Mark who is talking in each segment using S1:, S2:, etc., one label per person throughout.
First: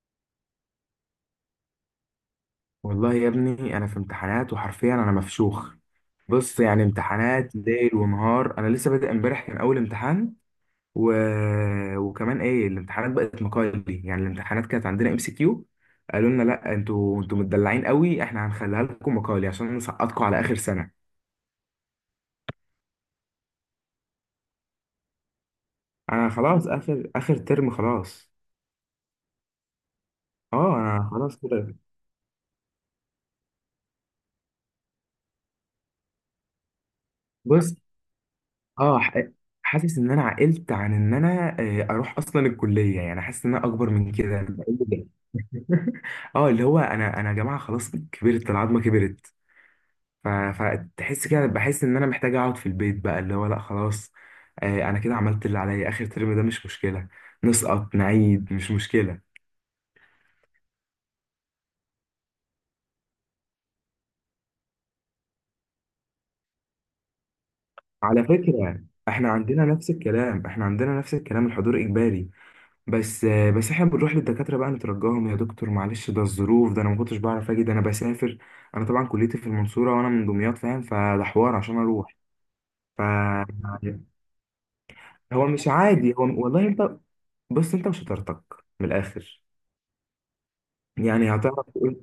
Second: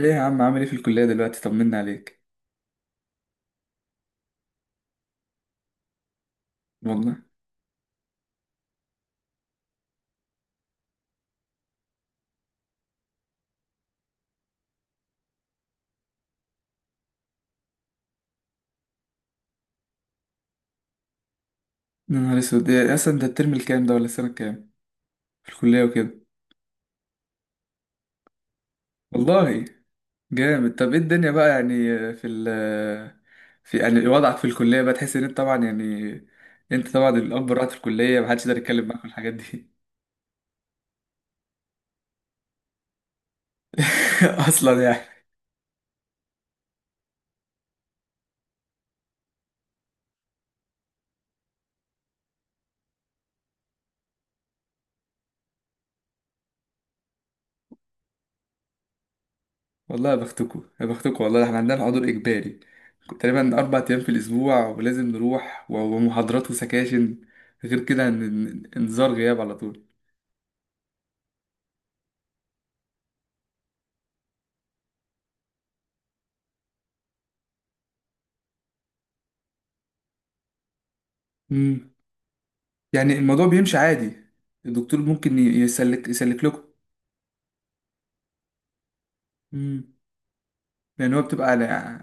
S1: ايه يا عم، عامل ايه في الكلية دلوقتي؟ طمنا عليك.
S2: والله يا ابني انا في امتحانات، وحرفيا انا مفشوخ. بص، يعني
S1: والله،
S2: امتحانات ليل ونهار. انا لسه بادئ، امبارح كان اول امتحان. و... وكمان ايه، الامتحانات بقت مقالي. يعني الامتحانات كانت عندنا ام سي كيو، قالوا لنا لا، انتوا متدلعين قوي، احنا هنخليها لكم مقالي عشان نسقطكم على اخر سنة.
S1: يا نهار اسود، إيه اصلا ده الترم الكام ده ولا السنة الكام في الكلية وكده؟
S2: انا خلاص، اخر اخر ترم خلاص.
S1: والله، جامد.
S2: اه،
S1: طب ايه
S2: انا
S1: الدنيا
S2: خلاص
S1: بقى يعني؟
S2: كده.
S1: في ال في يعني وضعك في الكلية بقى، تحس ان انت طبعا يعني، انت طبعا الاب الروحي
S2: بص،
S1: في الكلية، محدش يقدر يتكلم معاك
S2: اه
S1: في
S2: ح-
S1: الحاجات دي.
S2: حاسس ان انا عقلت عن ان انا، اروح اصلا الكليه. يعني حاسس ان انا اكبر من كده. أنا
S1: اصلا
S2: بقول إيه ده؟
S1: يعني.
S2: اه، اللي هو انا يا جماعه خلاص، كبرت العظمه كبرت. فتحس كده، بحس ان انا محتاج اقعد في البيت بقى. اللي هو لا خلاص، انا كده عملت اللي عليا. اخر ترم ده مش مشكله، نسقط نعيد مش مشكله.
S1: والله يا بختكوا يا بختكوا، والله احنا عندنا حضور اجباري تقريبا اربع ايام في الاسبوع ولازم نروح ومحاضرات وسكاشن، غير كده
S2: على فكره،
S1: انذار
S2: احنا
S1: غياب على
S2: عندنا
S1: طول.
S2: نفس الكلام، الحضور اجباري. بس احنا بنروح للدكاتره بقى نترجاهم، يا دكتور معلش ده الظروف، ده انا ما كنتش بعرف اجي، ده انا بسافر. انا طبعا كليتي في المنصوره وانا من دمياط، فاهم؟ فده حوار عشان اروح. ف
S1: يعني الموضوع بيمشي عادي، الدكتور ممكن
S2: هو مش
S1: يسلك
S2: عادي، هو
S1: يسلك لكم؟
S2: والله انت، بص انت وشطارتك. من الاخر،
S1: امم يعني هو
S2: يعني
S1: بتبقى على،
S2: هتعرف تقول.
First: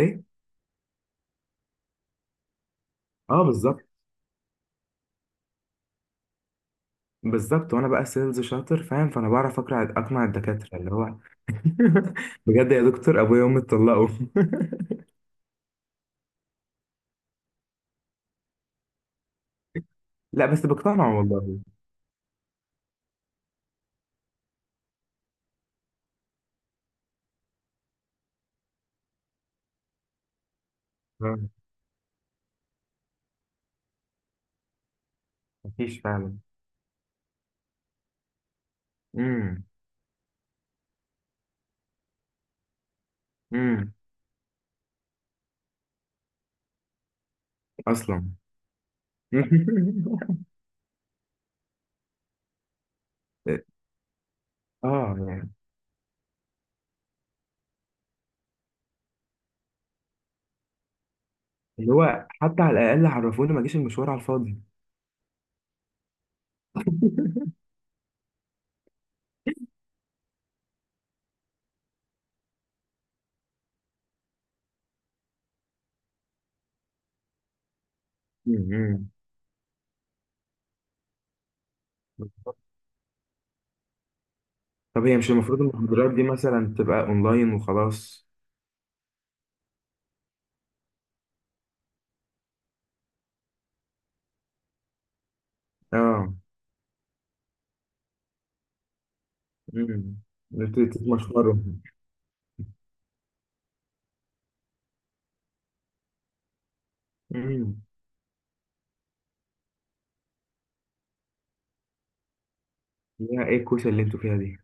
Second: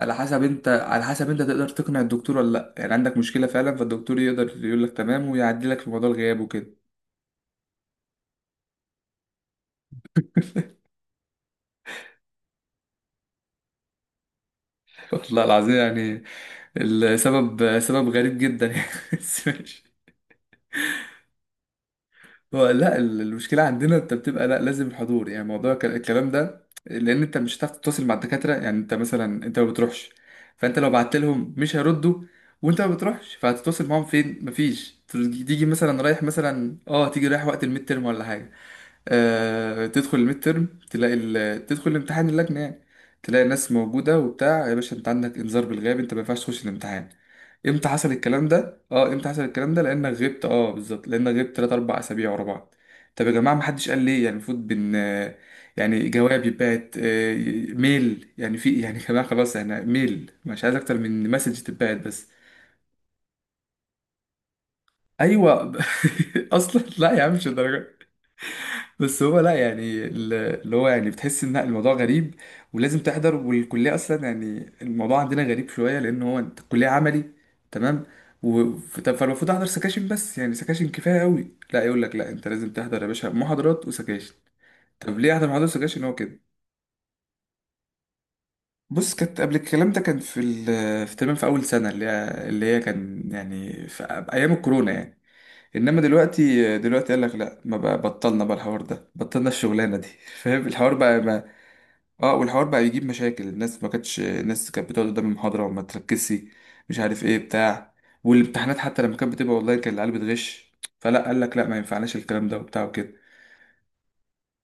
S1: على حسب انت تقدر تقنع الدكتور ولا لا، يعني عندك
S2: اه
S1: مشكله فعلا
S2: بالظبط.
S1: فالدكتور يقدر يقول لك تمام ويعدي لك في موضوع الغياب وكده.
S2: بالظبط، وانا بقى سيلز شاطر فاهم، فانا بعرف اقنع الدكاتره. اللي هو بجد يا دكتور ابويا وامي اتطلقوا.
S1: والله العظيم يعني السبب سبب غريب جدا يعني، بس ماشي.
S2: لا بس بقتنع والله.
S1: هو لا المشكلة عندنا انت بتبقى لا لازم الحضور، يعني موضوع الكلام ده، لان انت مش هتعرف تتواصل مع الدكاترة، يعني انت مثلا، انت ما بتروحش فانت لو بعت لهم
S2: آه،
S1: مش هيردوا، وانت ما بتروحش فهتتواصل معاهم فين؟ مفيش. تيجي
S2: مفيش
S1: مثلا رايح،
S2: فعلا.
S1: مثلا اه تيجي رايح وقت الميد ترم ولا حاجة،
S2: امم.
S1: تدخل الميد ترم تلاقي تدخل الامتحان اللجنة يعني، تلاقي ناس
S2: إمم.
S1: موجودة وبتاع، يا باشا انت عندك انذار بالغياب، انت ما ينفعش تخش الامتحان. امتى حصل
S2: اصلا
S1: الكلام ده؟ اه امتى حصل الكلام ده؟ لانك غبت. اه بالظبط، لانك غبت 3 4 اسابيع ورا بعض. طب يا جماعة، ما حدش قال ليه؟ يعني المفروض بن
S2: اه،
S1: آه،
S2: يعني
S1: يعني جواب يتبعت، ميل، يعني في يعني يا جماعة خلاص، احنا ميل، مش عايز اكتر من مسج
S2: اللي
S1: تتبعت
S2: هو
S1: بس.
S2: حتى على الاقل عرفوني، ما جيش المشوار على الفاضي.
S1: ايوه. اصلا لا يا عم، مش الدرجة. بس هو لا يعني اللي هو يعني بتحس ان الموضوع غريب، ولازم تحضر. والكليه اصلا يعني الموضوع عندنا غريب شويه، لان هو أنت الكليه عملي، تمام،
S2: مم.
S1: فالمفروض احضر سكاشن بس، يعني سكاشن كفايه قوي. لا يقول لك لا، انت لازم تحضر يا باشا محاضرات وسكاشن.
S2: طب هي
S1: طب
S2: مش
S1: ليه احضر
S2: المفروض
S1: محاضرات وسكاشن؟
S2: المحاضرات
S1: هو
S2: دي
S1: كده.
S2: مثلا تبقى اونلاين وخلاص؟
S1: بص، كانت قبل الكلام ده كان في تمام، في اول سنه اللي هي كان يعني في ايام الكورونا يعني، انما
S2: اه.
S1: دلوقتي، دلوقتي قال لك لا، ما بقى، بطلنا بقى الحوار ده، بطلنا الشغلانه دي.
S2: امم
S1: فاهم الحوار بقى؟
S2: تتمشمروا.
S1: اه، والحوار بقى يجيب مشاكل الناس، ما كانتش الناس كانت بتقعد قدام المحاضرة وما تركزش، مش عارف ايه
S2: امم.
S1: بتاع، والامتحانات حتى لما كانت بتبقى اونلاين كان العيال بتغش، فلا قال لك لا، ما ينفعناش الكلام ده وبتاع وكده.
S2: يا ايه الكوسه اللي انتوا فيها دي.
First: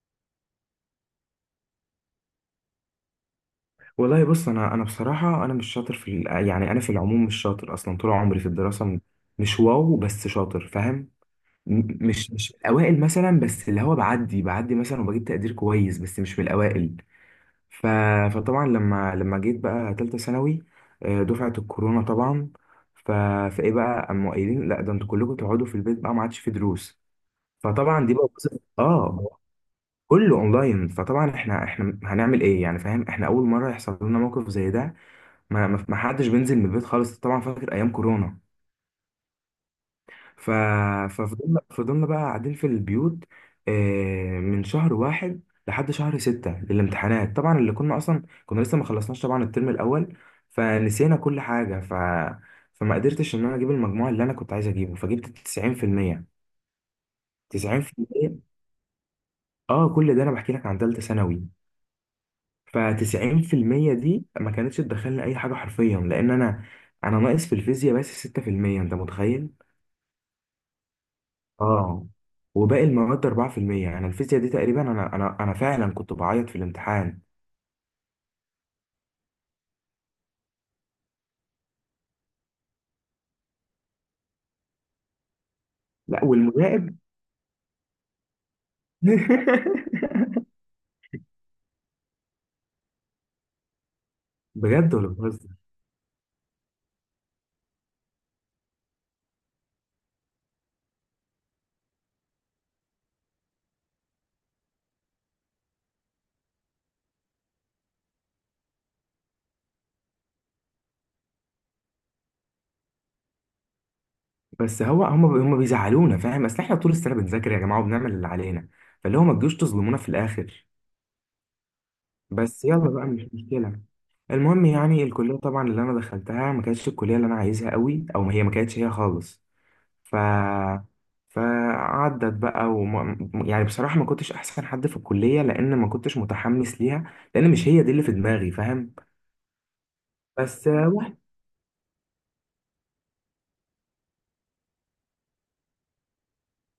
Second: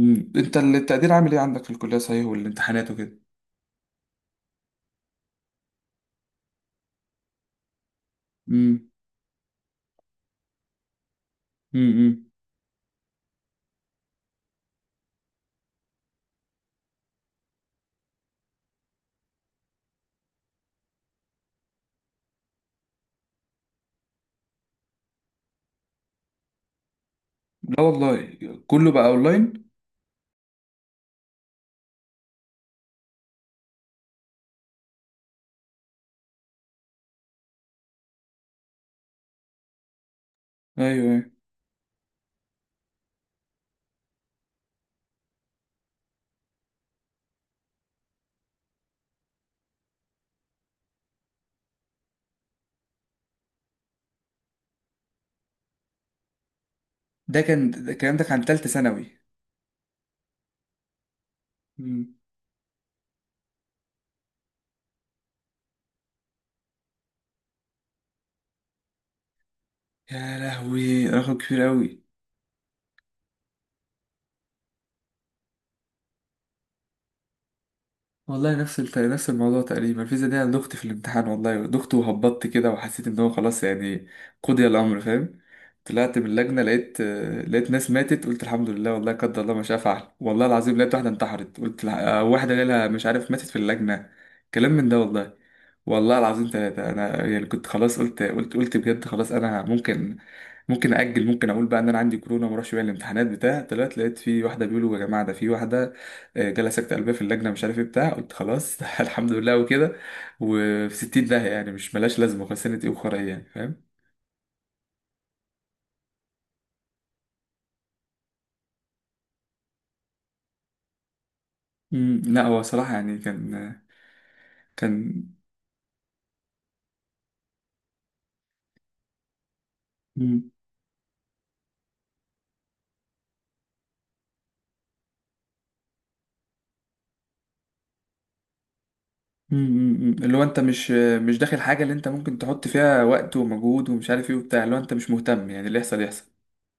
S1: انت التقدير عامل ايه عندك في الكلية صحيح، والامتحانات وكده؟
S2: والله بص، انا بصراحه انا مش شاطر في يعني انا في العموم مش شاطر اصلا، طول عمري في الدراسه
S1: امم.
S2: مش واو، بس شاطر فاهم. م-
S1: امم.
S2: مش مش اوائل مثلا، بس اللي هو بعدي بعدي مثلا، وبجيب تقدير كويس بس مش من الاوائل. ف... فطبعا لما جيت بقى تالتة ثانوي، دفعة الكورونا طبعا. ف... فايه بقى، قاموا قايلين لا، ده انتوا كلكم تقعدوا في البيت بقى، ما عادش في دروس.
S1: لا
S2: فطبعا دي بقى
S1: والله. كله بقى
S2: اه،
S1: اونلاين.
S2: كله اونلاين. فطبعا احنا هنعمل ايه يعني، فاهم؟ احنا اول مرة يحصل لنا موقف زي ده. ما حدش بينزل من البيت خالص طبعا، فاكر ايام كورونا. ف...
S1: ايوه ايوه.
S2: ففضلنا بقى قاعدين في البيوت، من شهر واحد لحد شهر ستة للامتحانات طبعا، اللي كنا أصلا كنا لسه ما خلصناش طبعا الترم الأول، فنسينا كل حاجة. فما قدرتش إن أنا أجيب المجموع اللي أنا كنت عايز أجيبه، فجبت 90%
S1: ده كان، ده الكلام ده
S2: 90%
S1: كان تالتة ثانوي.
S2: آه، كل ده أنا بحكي لك عن تالتة ثانوي.
S1: امم.
S2: ف 90% دي ما كانتش تدخلني أي حاجة حرفيا، لأن أنا ناقص في الفيزياء بس 6%. أنت متخيل؟
S1: يا لهوي، رقم كبير قوي.
S2: اه، وباقي المواد 4%. انا الفيزياء دي تقريبا، انا فعلا كنت بعيط في الامتحان.
S1: والله نفس نفس الموضوع تقريبا، الفيزا دي انا دخت في الامتحان، والله دخت وهبطت كده وحسيت ان هو خلاص يعني قضي الامر، فاهم؟ طلعت
S2: لا
S1: من اللجنه
S2: والمراقب.
S1: لقيت، لقيت ناس ماتت، قلت الحمد لله والله، قدر الله ما شاء فعل، والله العظيم لقيت واحده انتحرت، قلت واحده جالها مش عارف ماتت في اللجنه، كلام من
S2: بجد
S1: ده
S2: ولا
S1: والله.
S2: بهزر؟
S1: والله العظيم ثلاثة، أنا يعني كنت خلاص، قلت بجد خلاص أنا ممكن، ممكن أجل، ممكن أقول بقى إن أنا عندي كورونا وما أروحش بيها الامتحانات بتاع. طلعت لقيت في واحدة بيقولوا يا جماعة ده في واحدة جالها سكتة قلبية في اللجنة، مش عارف ايه بتاع، قلت خلاص الحمد لله وكده، وفي 60 داهية يعني، مش ملاش لازمة، خسنة ايه وخرا ايه يعني، فاهم؟
S2: بس هو، هم بيزعلونا فاهم، اصل احنا طول السنه بنذاكر يا جماعه، وبنعمل اللي علينا، فاللي هو ما تجوش تظلمونا في الاخر.
S1: مم، لا هو
S2: بس يلا
S1: صراحة
S2: بقى،
S1: يعني
S2: مش
S1: كان،
S2: مشكله. المهم، يعني
S1: كان،
S2: الكليه طبعا اللي انا دخلتها، ما كانتش الكليه اللي انا عايزها قوي، او ما هي ما كانتش هي خالص. ف
S1: مم،
S2: يعني بصراحة ما كنتش أحسن حد في الكلية، لأن ما كنتش متحمس ليها، لأن مش هي دي اللي في دماغي فاهم.
S1: اللي هو انت
S2: بس
S1: مش
S2: واحد،
S1: مش داخل حاجة اللي انت ممكن تحط فيها وقت ومجهود ومش عارف ايه وبتاع، اللي هو انت مش مهتم، يعني اللي يحصل يحصل.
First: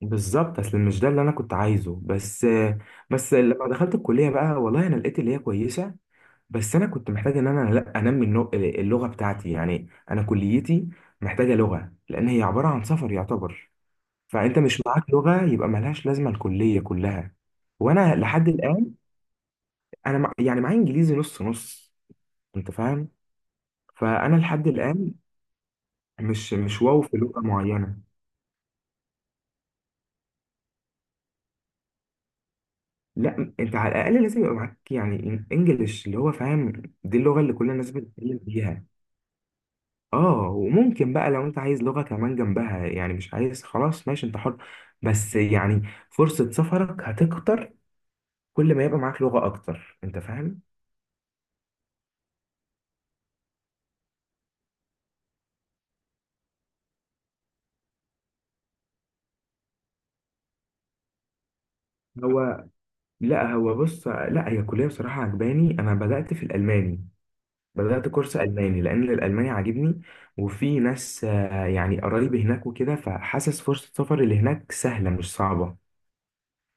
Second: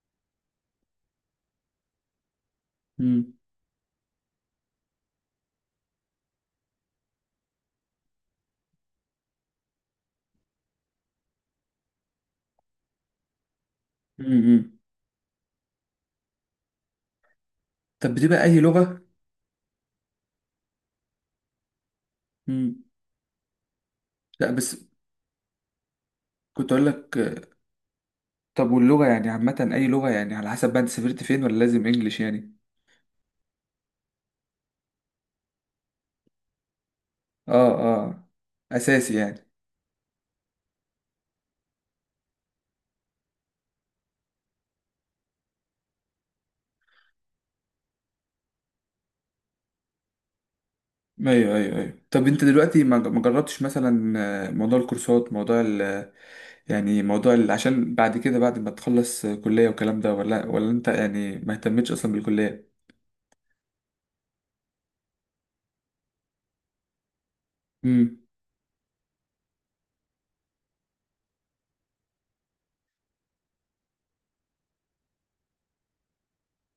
S2: بالظبط، أصل مش ده اللي أنا كنت عايزه. بس،
S1: مم،
S2: بس لما دخلت الكلية بقى، والله أنا لقيت اللي هي كويسة، بس أنا كنت محتاج إن أنا لا أنمي اللغة بتاعتي. يعني أنا كليتي محتاجة لغة، لأن هي عبارة عن سفر يعتبر.
S1: مم،
S2: فأنت
S1: مم.
S2: مش معاك لغة، يبقى ملهاش لازمة الكلية كلها.
S1: طب
S2: وأنا
S1: بتبقى
S2: لحد
S1: اي
S2: الآن،
S1: لغة؟
S2: يعني معايا انجليزي نص نص، انت
S1: مم.
S2: فاهم. فانا
S1: لا
S2: لحد
S1: بس
S2: الان مش
S1: كنت
S2: مش
S1: اقول
S2: واو
S1: لك،
S2: في لغه معينه.
S1: طب واللغة يعني عامة اي لغة يعني؟ على حسب بقى انت سافرت فين، ولا لازم انجليش يعني؟
S2: لا، انت على الاقل لازم يبقى معاك يعني انجليش، اللي هو فاهم دي اللغه
S1: اه.
S2: اللي كل الناس
S1: اه،
S2: بتتكلم بيها.
S1: اساسي يعني.
S2: اه، وممكن بقى لو انت عايز لغه كمان جنبها يعني، مش عايز خلاص ماشي انت حر. بس يعني فرصه سفرك هتكتر، كل ما يبقى معاك لغه اكتر انت فاهم.
S1: ايوه ايوه ايوه. طب انت دلوقتي ما جربتش مثلا موضوع الكورسات، موضوع يعني موضوع عشان بعد كده، بعد ما تخلص كلية والكلام ده، ولا انت يعني ما اهتمتش اصلا
S2: هو
S1: بالكلية؟
S2: لا هو بص، لا هي الكليه بصراحه عجباني، انا بدات في الالماني. بدأت
S1: امم.
S2: كورس ألماني لأن الألماني عاجبني. وفي ناس، يعني قرايبي هناك وكده، فحاسس فرصة سفري لهناك سهلة مش صعبة.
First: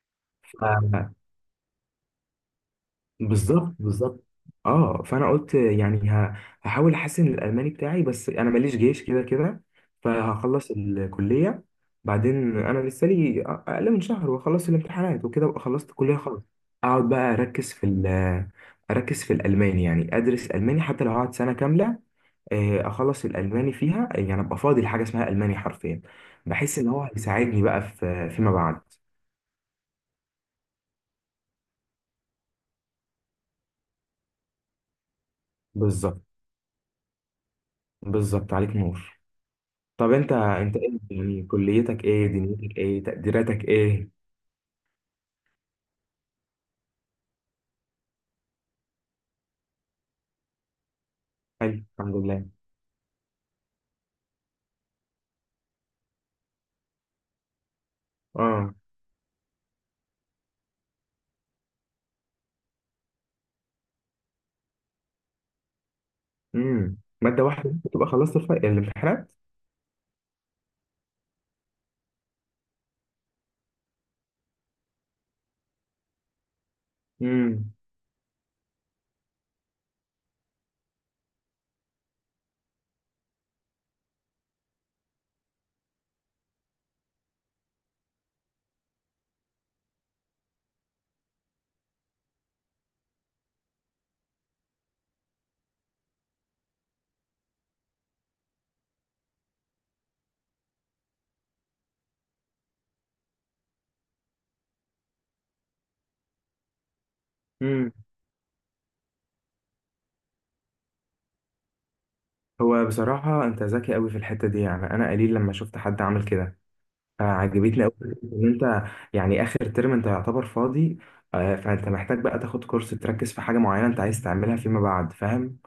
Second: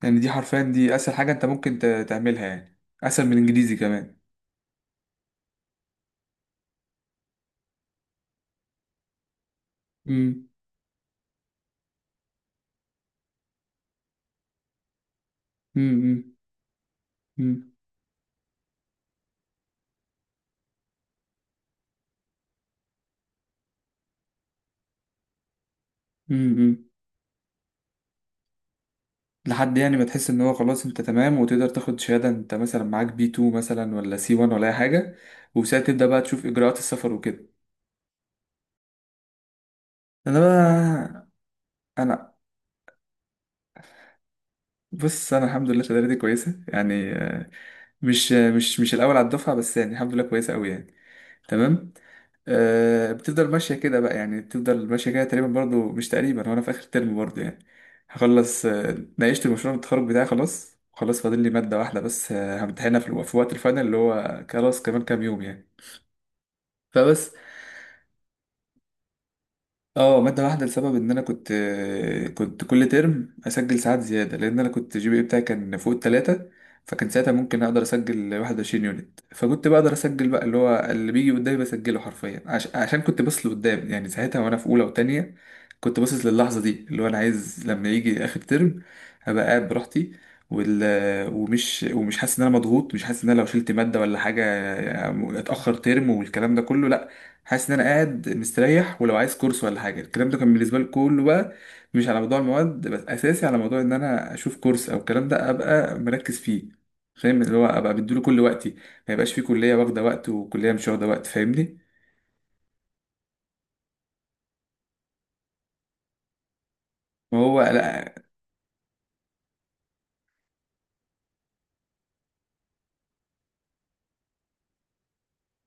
S1: يعني دي حرفيا، دي اسهل
S2: ف-
S1: حاجة انت ممكن تعملها، يعني اسهل من
S2: بالظبط
S1: الانجليزي كمان.
S2: بالظبط. اه، فأنا قلت يعني، هحاول أحسن الألماني بتاعي، بس أنا ماليش جيش كده كده،
S1: امم.
S2: فهخلص الكلية. بعدين أنا لسه لي أقل من شهر وأخلص الامتحانات وكده، وأبقى خلصت الكلية
S1: امم.
S2: خلاص. أقعد بقى
S1: امم.
S2: أركز في الألماني، يعني أدرس ألماني حتى لو هقعد سنة كاملة. اخلص الالماني فيها، يعني ابقى فاضي لحاجه اسمها الماني حرفيا. بحس
S1: امم.
S2: ان هو هيساعدني بقى في فيما بعد.
S1: لحد يعني ما تحس ان هو خلاص انت تمام، وتقدر تاخد شهادة، انت مثلا معاك بي 2 مثلا، ولا سي 1، ولا اي حاجة، وساعتها تبدأ بقى
S2: بالظبط
S1: تشوف اجراءات السفر وكده.
S2: بالظبط، عليك نور. طب انت،
S1: انا
S2: ايه
S1: بقى،
S2: يعني؟ كليتك ايه؟
S1: انا،
S2: دنيتك ايه؟ تقديراتك ايه؟
S1: بص انا الحمد لله شهادتي كويسه يعني، مش مش مش الاول على الدفعه، بس يعني الحمد لله كويسه قوي يعني،
S2: حلو،
S1: تمام.
S2: الحمد لله.
S1: أه، بتفضل ماشيه كده بقى، يعني بتفضل ماشيه كده تقريبا، برضو مش تقريبا، وانا في اخر ترم برضو يعني، هخلص.
S2: اه.
S1: ناقشت المشروع التخرج بتاعي خلاص، خلاص فاضل لي ماده واحده بس، همتحنها في في وقت الفاينل، اللي هو خلاص كمان كام يوم يعني،
S2: امم،
S1: فبس.
S2: ماده واحده بس تبقى خلصت الامتحانات.
S1: اه مادة واحدة، لسبب ان انا كنت، كنت كل ترم اسجل ساعات زيادة، لان انا كنت جي بي اي بتاعي كان فوق التلاتة، فكان ساعتها ممكن
S2: امم.
S1: اقدر اسجل 21 يونت، فكنت بقدر اسجل بقى اللي هو اللي بيجي قدامي بسجله حرفيا، عشان كنت باصص لقدام يعني، ساعتها وانا في اولى وتانية كنت باصص للحظة دي، اللي هو انا عايز لما يجي اخر ترم ابقى قاعد براحتي، وال... ومش حاسس ان انا مضغوط، مش حاسس ان انا لو شلت مادة ولا حاجة اتأخر ترم والكلام ده كله، لا، حاسس ان انا قاعد مستريح. ولو عايز كورس ولا حاجه، الكلام ده كان بالنسبه لي كله بقى مش على موضوع المواد بس، اساسي على موضوع ان انا اشوف كورس او الكلام ده ابقى مركز فيه، فاهم؟ اللي هو
S2: امم.
S1: ابقى بديله كل وقتي، ما يبقاش فيه كليه واخده وقت وكليه مش واخده وقت، فاهمني؟
S2: هو بصراحه انت ذكي قوي في الحته دي، يعني انا قليل لما شفت حد عامل كده،
S1: ما هو
S2: فعجبتني قوي
S1: لا.
S2: ان انت، يعني اخر ترم انت يعتبر فاضي، فانت محتاج بقى تاخد كورس، تركز في حاجه معينه انت عايز تعملها فيما بعد، فاهم.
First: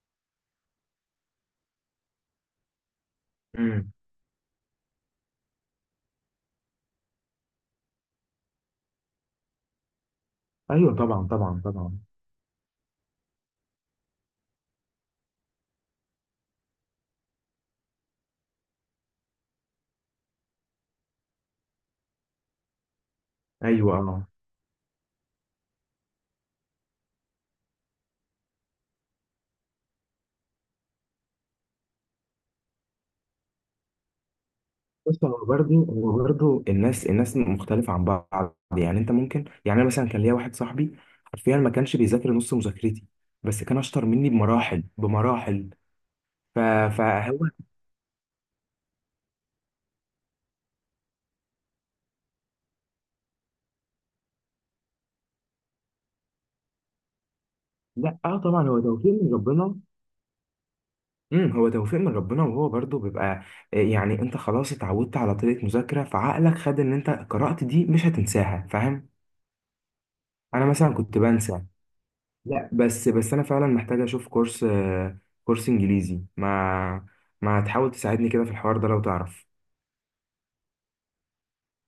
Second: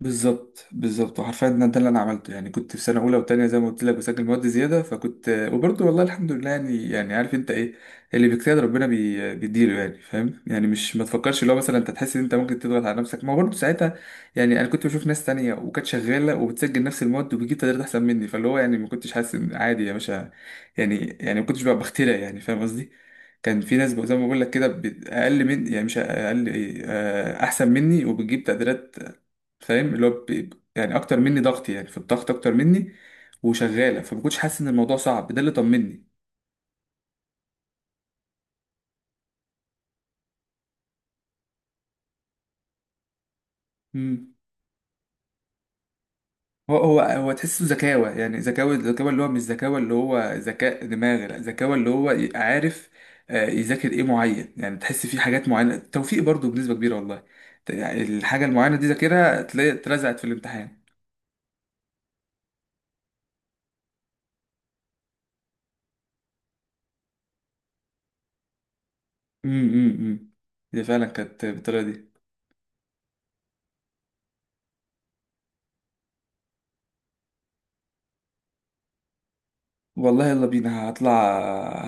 S1: بالظبط بالظبط، وحرفيا ده اللي انا عملته يعني، كنت في سنه اولى وتانية زي ما قلت
S2: امم.
S1: لك بسجل مواد زياده، فكنت وبرضه والله الحمد لله يعني، يعني عارف انت ايه؟ اللي بيجتهد ربنا بيديله يعني، فاهم؟ يعني مش،
S2: ايوه
S1: ما
S2: طبعا
S1: تفكرش اللي هو
S2: طبعا
S1: مثلا انت
S2: طبعا.
S1: تحس ان انت ممكن تضغط على نفسك، ما هو برضه ساعتها يعني، انا كنت بشوف ناس تانية وكانت شغاله وبتسجل نفس المواد وبتجيب تقديرات احسن مني، فاللي هو يعني ما كنتش حاسس ان، عادي يا باشا يعني، يعني ما كنتش بقى بخترع يعني، فاهم قصدي؟ كان في ناس
S2: ايوه،
S1: بقى زي ما
S2: اه.
S1: بقول لك كده اقل من، يعني مش اقل، ايه احسن مني وبتجيب تقديرات، فاهم؟ اللي هو يعني اكتر مني ضغط، يعني في الضغط اكتر مني، وشغاله، فما كنتش حاسس ان الموضوع
S2: بص،
S1: صعب، ده
S2: هو
S1: اللي
S2: برضه
S1: طمني.
S2: هو برضه الناس، مختلفه عن بعض. يعني انت ممكن، يعني انا مثلا كان ليا واحد صاحبي، حرفيا ما كانش بيذاكر نص مذاكرتي، بس كان اشطر مني
S1: امم.
S2: بمراحل بمراحل. ف...
S1: هو
S2: فهو
S1: تحسه ذكاوه، يعني ذكاوه، ذكاوه اللي هو مش ذكاوه اللي هو ذكاء دماغ، لا، ذكاوه اللي هو عارف، يذاكر ايه معين، يعني تحس فيه حاجات معينه، توفيق برضو بنسبه كبيره والله، يعني
S2: لا، اه
S1: الحاجه
S2: طبعا
S1: المعينه
S2: هو
S1: دي
S2: توفيق من
S1: ذاكرها تلاقي
S2: ربنا.
S1: اترزعت في الامتحان.
S2: امم، هو توفيق من ربنا، وهو برضو بيبقى، يعني انت خلاص اتعودت على طريقة مذاكرة، فعقلك خد ان انت قرأت دي مش هتنساها، فاهم.
S1: امم. امم.
S2: انا
S1: دي
S2: مثلا
S1: فعلا
S2: كنت
S1: كانت
S2: بنسى.
S1: بالطريقه دي.
S2: لا، بس انا فعلا محتاج اشوف كورس، كورس انجليزي. ما تحاول تساعدني كده في الحوار ده لو تعرف.
S1: والله يلا بينا، هطلع،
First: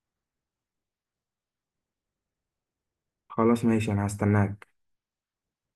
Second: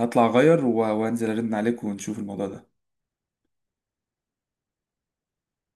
S1: هطلع اغير وانزل ارن عليك ونشوف الموضوع ده.
S2: خلاص ماشي، انا هستناك.